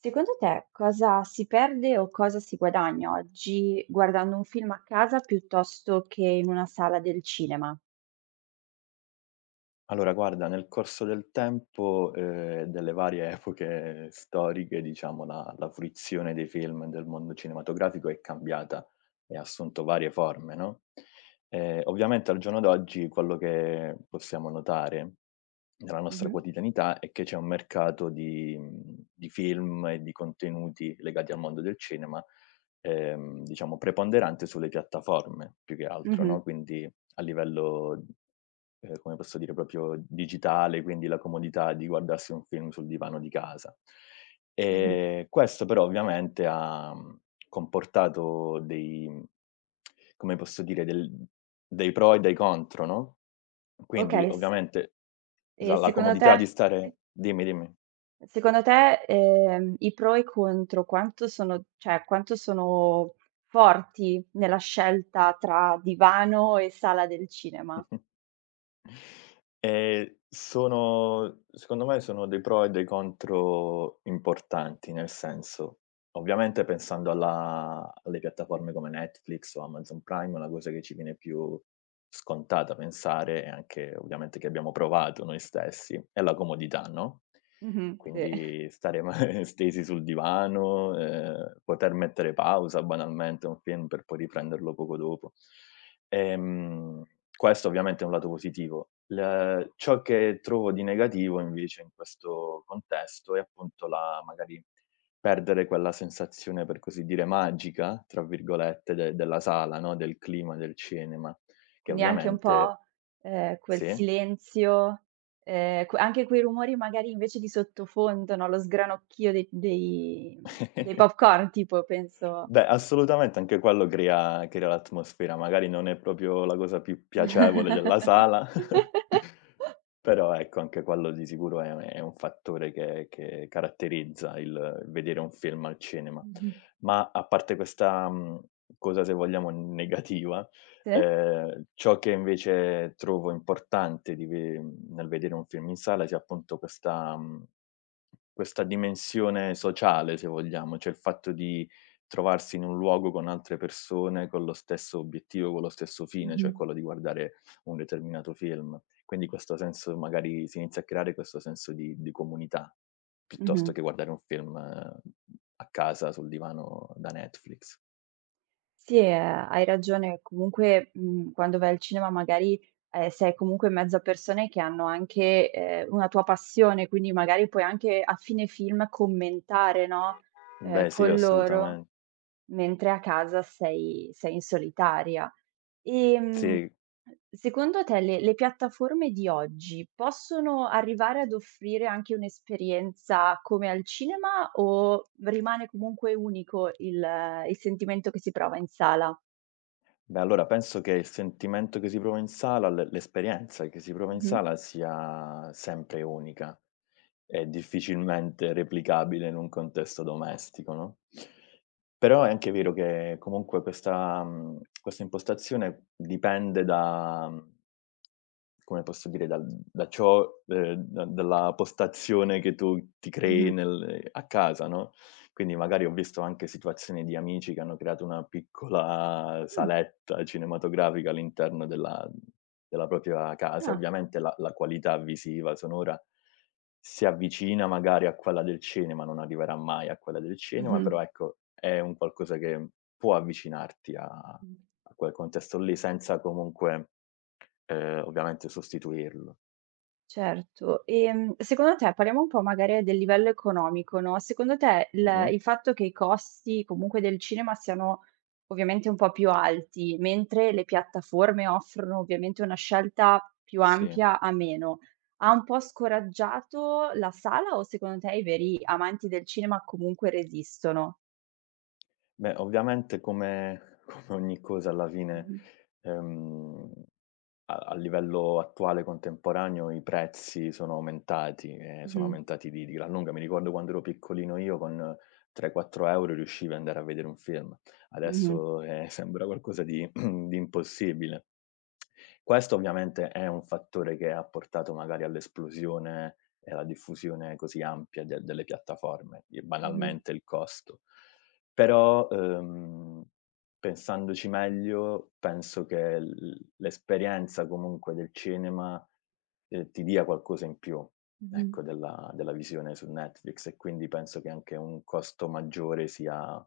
Secondo te cosa si perde o cosa si guadagna oggi guardando un film a casa piuttosto che in una sala del cinema? Allora guarda, nel corso del tempo, delle varie epoche storiche, diciamo, la fruizione dei film e del mondo cinematografico è cambiata e ha assunto varie forme, no, ovviamente al giorno d'oggi quello che possiamo notare nella nostra Mh-mh, quotidianità è che c'è un mercato di film e di contenuti legati al mondo del cinema, diciamo preponderante sulle piattaforme più che altro, mh-mh, no, quindi a livello, come posso dire, proprio digitale, quindi la comodità di guardarsi un film sul divano di casa. mh-mh. Questo però ovviamente ha, comportato dei come posso dire, del dei pro e dei contro, no, quindi Okay, s ovviamente la e la secondo comodità te di sì, stare dimmi, dimmi. secondo te, i pro e i contro quanto sono forti nella scelta tra divano e sala del cinema? Sono secondo me sono dei pro e dei contro importanti, nel senso, ovviamente pensando alla alle piattaforme come Netflix o Amazon Prime, la cosa che ci viene più scontata pensare, e anche ovviamente che abbiamo provato noi stessi, è la comodità, no, Mh-mh, sì. quindi stare ma stesi sul divano, poter mettere pausa banalmente a un film per poi riprenderlo poco dopo. Ehm, Questo ovviamente è un lato positivo. Il ciò che trovo di negativo invece in questo contesto è appunto la magari perdere quella sensazione, per così dire, "magica" tra virgolette de della sala, no, del clima del cinema, che Quindi anche un ovviamente po', quel sì? silenzio, que anche quei rumori magari invece di sottofondo, no, lo sgranocchio dei dei dei popcorn tipo penso. Beh, assolutamente anche quello crea l'atmosfera, magari non è proprio la cosa più piacevole della sala, però ecco anche quello di sicuro è un fattore che caratterizza il vedere un film al cinema. Mh-mh. Ma a parte questa, cosa se vogliamo negativa, Sì? Ciò che invece trovo importante di ve nel vedere un film in sala sia appunto questa, questa dimensione sociale se vogliamo, cioè il fatto di trovarsi in un luogo con altre persone con lo stesso obiettivo, con lo stesso fine, Mh-mh. cioè quello di guardare un determinato film. Quindi questo senso magari si inizia a creare questo senso di comunità, Mh-mh. piuttosto che guardare un film a casa sul divano da Netflix. Sì, hai ragione. Comunque, quando vai al cinema magari, sei comunque in mezzo a persone che hanno anche, una tua passione, quindi magari puoi anche a fine film commentare, no, Beh sì, con loro. assolutamen Mentre a casa sei in solitaria. Ehm, sì. secondo te le piattaforme di oggi possono arrivare ad offrire anche un'esperienza come al cinema o rimane comunque unico il sentimento che si prova in sala? Beh, allora penso che il sentimento che si prova in sala, l'esperienza che si prova in Mh-mh. sala sia sempre unica e difficilmente replicabile in un contesto domestico, no, però è anche vero che comunque questa impostazione dipende da mhmm come posso dire, dal da ciò da dalla postazione che tu ti crei Mh-mh. nel a casa, no, quindi magari ho visto anche situazioni di amici che hanno creato una piccola Mh. saletta cinematografica all'interno della propria casa. Ah. Ovviamente la qualità visiva, sonora si avvicina magari a quella del cinema, non arriverà mai a quella del cinema, Mh-mh. però ecco, è un qualcosa che può avvicinarti a Mh. a quel contesto lì senza comunque, ovviamente sostituirlo. Certo. Secondo te parliamo un po' magari del livello economico, no, secondo te il Mh-mh. il fatto che i costi comunque del cinema siano ovviamente un po' più alti, mentre le piattaforme offrono ovviamente una scelta più Sì. ampia a meno, ha un po' scoraggiato la sala o secondo te i veri amanti del cinema comunque resistono? Beh, ovviamente come ogni cosa alla fine, Mh-mh, ehm, a livello attuale, contemporaneo, i prezzi sono aumentati e sono mh-mh, aumentati di gran lunga. Mi ricordo quando ero piccolino io con 3, 4 € riuscivi ad andare a vedere un film. mh-mh, Adesso, sembra qualcosa di di impossibile. Questo ovviamente è un fattore che ha portato magari all'esplosione e alla diffusione così ampia de delle piattaforme, i mh-mh, banalmente il costo. Però, pensandoci meglio, penso che l'esperienza comunque del cinema, ti dia qualcosa in più, mh-mh, ecco, della visione su Netflix e quindi penso che anche un costo maggiore sia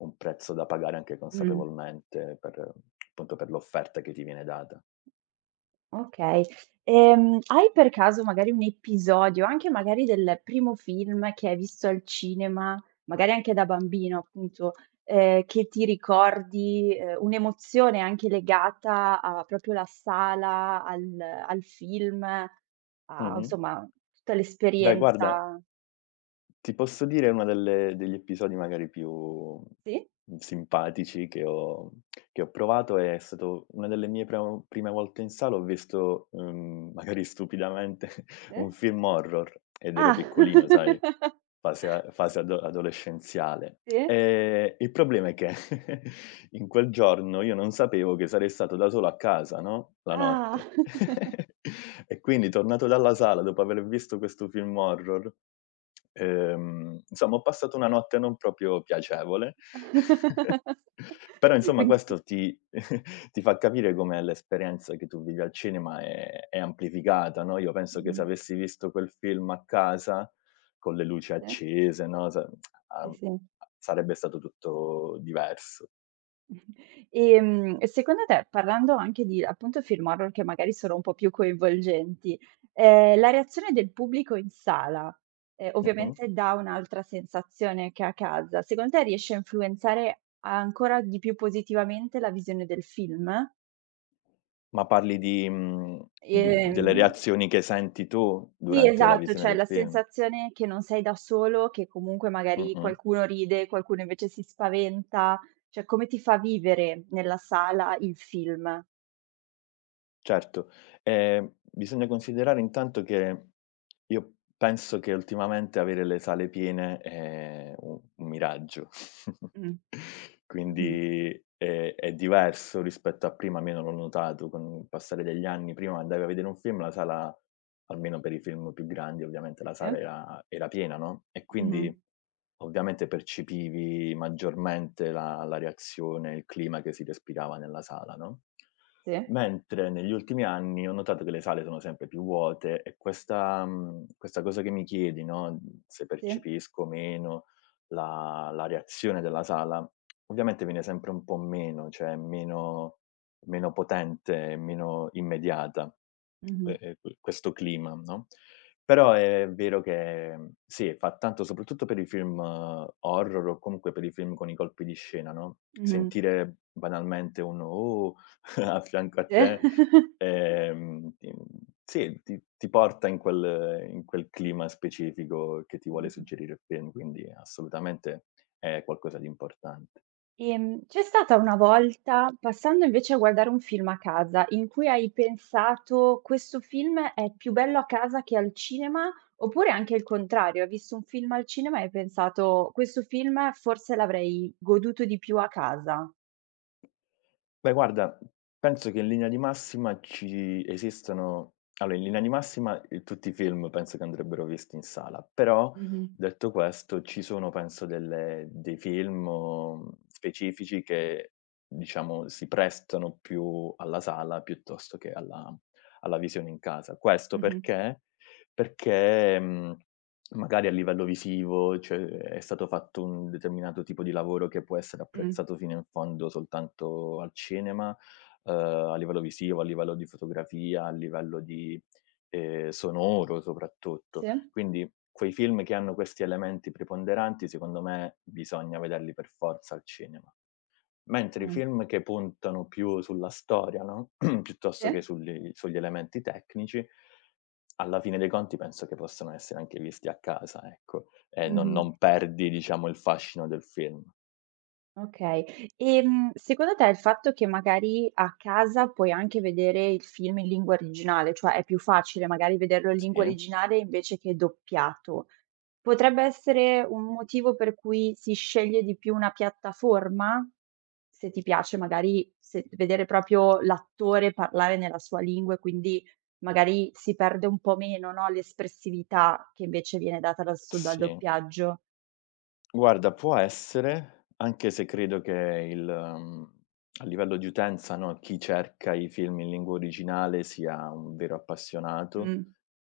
un prezzo da pagare anche mh. consapevolmente per appunto, per l'offerta che ti viene data. Okay. Hai per caso magari un episodio, anche magari del primo film che hai visto al cinema, magari anche da bambino appunto, che ti ricordi, un'emozione anche legata a proprio la sala, al film, a Mh-mh. insomma tutta Beh, guarda. l'esperienza Ti posso dire una delle degli episodi magari più sì? simpatici che ho provato è stato una delle mie pramo prime volte in sala, ho visto, magari stupidamente Sì? un film horror ed ero Ah. piccolino, sai, fase adolescenziale. Sì? Il problema è che in quel giorno io non sapevo che sarei stato da solo a casa, no, la Ah. notte. E quindi tornato dalla sala dopo aver visto questo film horror, insomma ho passato una notte non proprio piacevole. Però insomma Quindi questo ti ti fa capire come l'esperienza che tu vivi al cinema è amplificata, no, io penso che mh-mh. se avessi visto quel film a casa, con le luci Sì, accese, no, sa sì, a sì. sarebbe stato tutto diverso. Ehm, e secondo te, parlando anche di appunto film horror che magari sono un po' più coinvolgenti, la reazione del pubblico in sala, Mh-mh. ovviamente dà un'altra sensazione che a casa, secondo te riesce a influenzare ancora di più positivamente la visione del film? Ma parli di di Ehm delle reazioni che senti tu sì, durante la esatto, visione cioè del la film? sensazione che non sei da solo, che comunque magari Mh-mh. qualcuno ride, qualcuno invece si spaventa, cioè come ti fa vivere nella sala il film? Certo, bisogna considerare intanto che io penso che ultimamente avere le sale piene è u un miraggio. Mh, mh-mh. Quindi è diverso rispetto a prima, almeno l'ho notato con il passare degli anni. Prima andavi a vedere un film, la sala, almeno per i film più grandi ovviamente, la Sì, sala era piena, no, e mh-mh. quindi ovviamente percepivi maggiormente la reazione, il clima che si respirava nella sala, no? Sì, Mentre negli ultimi anni ho notato che le sale sono sempre più vuote e questa cosa che mi chiedi, no, se sì, percepisco meno la reazione della sala, ovviamente viene sempre un po' meno, cioè è meno potente, meno immediata, mh-mh, questo clima, no, però è vero che sì, fa tanto soprattutto per i film horror o comunque per i film con i colpi di scena, no, mh-mh, sentire banalmente un: "Oh!" a fianco a sì. te, ehm, ti mhmm, sì, ti porta in quel clima specifico che ti vuole Mh-mh. suggerire il film, quindi assolutamente è qualcosa di importante. C'è stata una volta, passando invece a guardare un film a casa, in cui hai pensato: "Questo film è più bello a casa che al cinema", oppure anche il contrario, hai visto un film al cinema e hai pensato: "Questo film forse l'avrei goduto di più a casa"? Beh guarda, penso che in linea di massima ci esistano allora in linea di massima, tutti i film penso che andrebbero visti in sala, però Mh-mh, detto questo ci sono penso delle dei film, specifici che diciamo si prestano più alla sala piuttosto che alla visione in casa. Questo mh-mh, perché? Perché, mhmm magari a livello visivo, cioè è stato fatto un determinato tipo di lavoro che può essere mh. apprezzato fino in fondo soltanto al cinema, a livello visivo, a livello di fotografia, a livello di sonoro Sì, soprattutto. Quindi quei film che hanno questi elementi preponderanti, secondo me bisogna vederli per forza al cinema. Mentre i mh, film che puntano più sulla storia, no, piuttosto sì, che sugli elementi tecnici, alla fine dei conti penso che possano essere anche visti a casa, ecco, e non mh-mh. non perdi, diciamo, il fascino del film. Okay. Secondo te il fatto che magari a casa puoi anche vedere il film in lingua originale, cioè è più facile magari vederlo in lingua Sì, originale invece che doppiato, potrebbe essere un motivo per cui si sceglie di più una piattaforma? Se ti piace magari se vedere proprio l'attore parlare nella sua lingua e quindi magari si perde un po' meno, no, l'espressività che invece viene data dal sì. doppiaggio. Guarda, può essere, anche se credo che a livello di utenza, no, chi cerca i film in lingua originale sia un vero appassionato. Mh,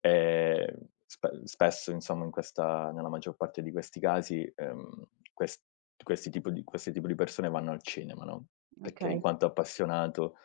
Spesso insomma in questa nella maggior parte di questi casi, ques questi tipo di persone vanno al cinema, no, perché in okay. quanto appassionato,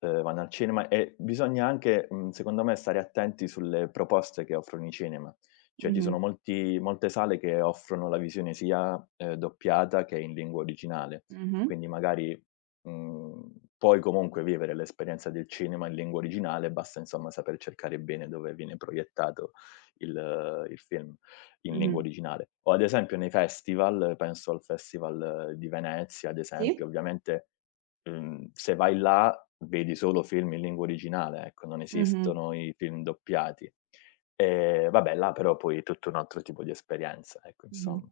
vanno al cinema e bisogna anche, secondo me stare attenti sulle proposte che offrono i cinema. Cioè ci Mh-mh. sono molti molte sale che offrono la visione sia, doppiata che in lingua originale. Mh-mh. Quindi magari Mhmm, puoi comunque vivere l'esperienza del cinema in lingua originale, basta insomma saper cercare bene dove viene proiettato il film in lingua Mh-mh. originale. O ad esempio nei festival, penso al Festival di Venezia ad esempio, Sì. ovviamente, se vai là vedi solo film in lingua originale, ecco, non Mh-mh. esistono i film doppiati. Vabbè là però poi è tutto un altro tipo di esperienza, ecco Mh-mh. insomma.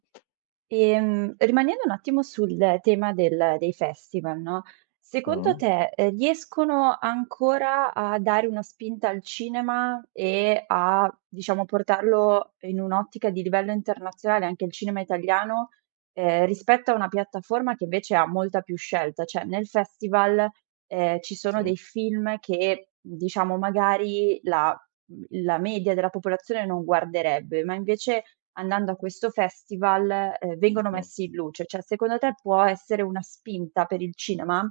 Rimanendo un attimo sul tema del dei festival, no, secondo Mh-mh. te, riescono ancora a dare una spinta al cinema e a, diciamo, portarlo in un'ottica di livello internazionale, anche il cinema italiano, rispetto a una piattaforma che invece ha molta più scelta? Cioè nel festival, ci sono Sì. dei film che, diciamo, magari la media della popolazione non guarderebbe, ma invece andando a questo festival, vengono Mh-mh. messi in luce. Cioè, secondo te può essere una spinta per il cinema?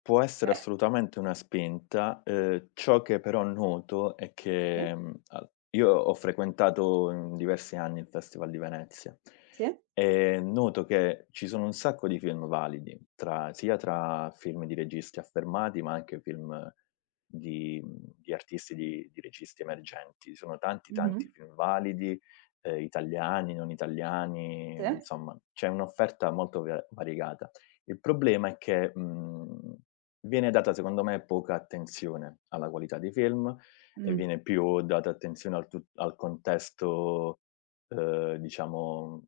Può essere Cioè assolutamente una spinta, ciò che però noto è sì, che, al io ho frequentato in diversi anni il Festival di Venezia sì, e noto che ci sono un sacco di film validi, tra sia tra film di registi affermati, ma anche film di artisti, di registi emergenti. Ci sono tanti, mh-mh, tanti film validi, italiani, non italiani, sì, insomma c'è un'offerta molto va variegata. Il problema è che, mhmm viene data secondo me poca attenzione alla qualità dei film e mh, viene più data attenzione al contesto, diciamo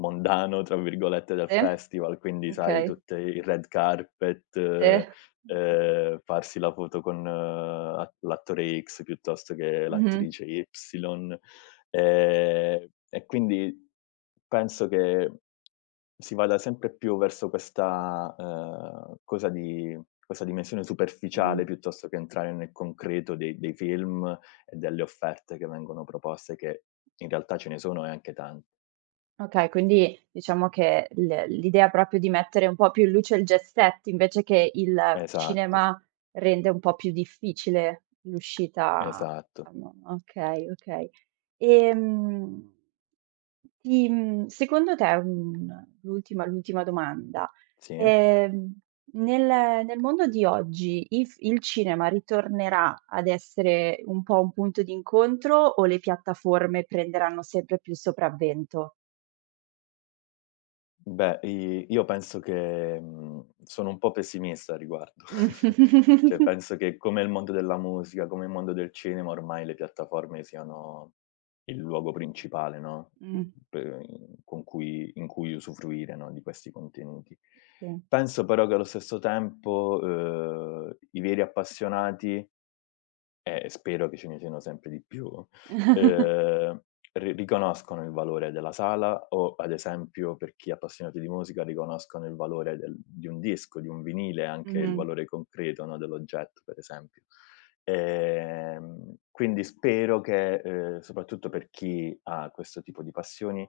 "mondano" tra virgolette del sì, festival, quindi sai okay, tutte il red carpet, sì. Farsi la foto con a l'attore X piuttosto che Mh-mh, l'attrice Y. E quindi penso che si vada sempre più verso questa, cosa di questa dimensione mh. superficiale piuttosto che entrare nel concreto dei film e delle offerte che vengono proposte, che in realtà ce ne sono e anche tan Okay, quindi diciamo che l'idea proprio di mettere un po' più in luce il jet set, invece che il esatto, cinema, rende un po' più difficile l'uscita esatto, diciamo okay, okay. Ehm, ti mhmm, secondo te, un l'ultima domanda, sì. ehm, nel mondo di oggi i f il cinema ritornerà ad essere un po' un punto d'incontro o le piattaforme prenderanno sempre più il sopravvento? Beh, i io penso che, sono un po' pessimista a riguardo. Cioè penso che come il mondo della musica, come il mondo del cinema, ormai le piattaforme siano il luogo principale, no, mh, per con cui in cui usufruire, no, di questi contenuti. sì. Penso però che allo stesso tempo, i veri appassionati spero che ce ne siano sempre di più. Ehm, ri riconoscono il valore della sala o, ad esempio, per chi è appassionato di musica, riconoscono il valore del di un disco, di un vinile, anche il Mh-mh. valore concreto, no, dell'oggetto, per esempio. Quindi spero che, soprattutto per chi ha questo tipo di passioni,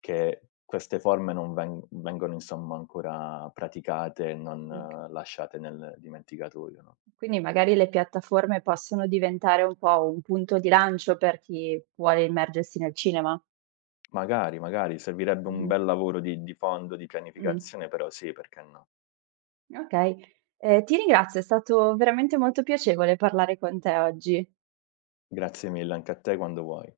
che queste forme non vengano, insomma, ancora praticate e non Okay. Lasciate nel dimenticatoio, no? Quindi magari le piattaforme possono diventare un po' un punto di lancio per chi vuole immergersi nel cinema. Magari, magari, servirebbe un Mh-mh. bel lavoro di fondo, di Mh. pianificazione, però sì, perché no. Okay, ti ringrazio, è stato veramente molto piacevole parlare con te oggi. Grazie mille anche a te quando vuoi.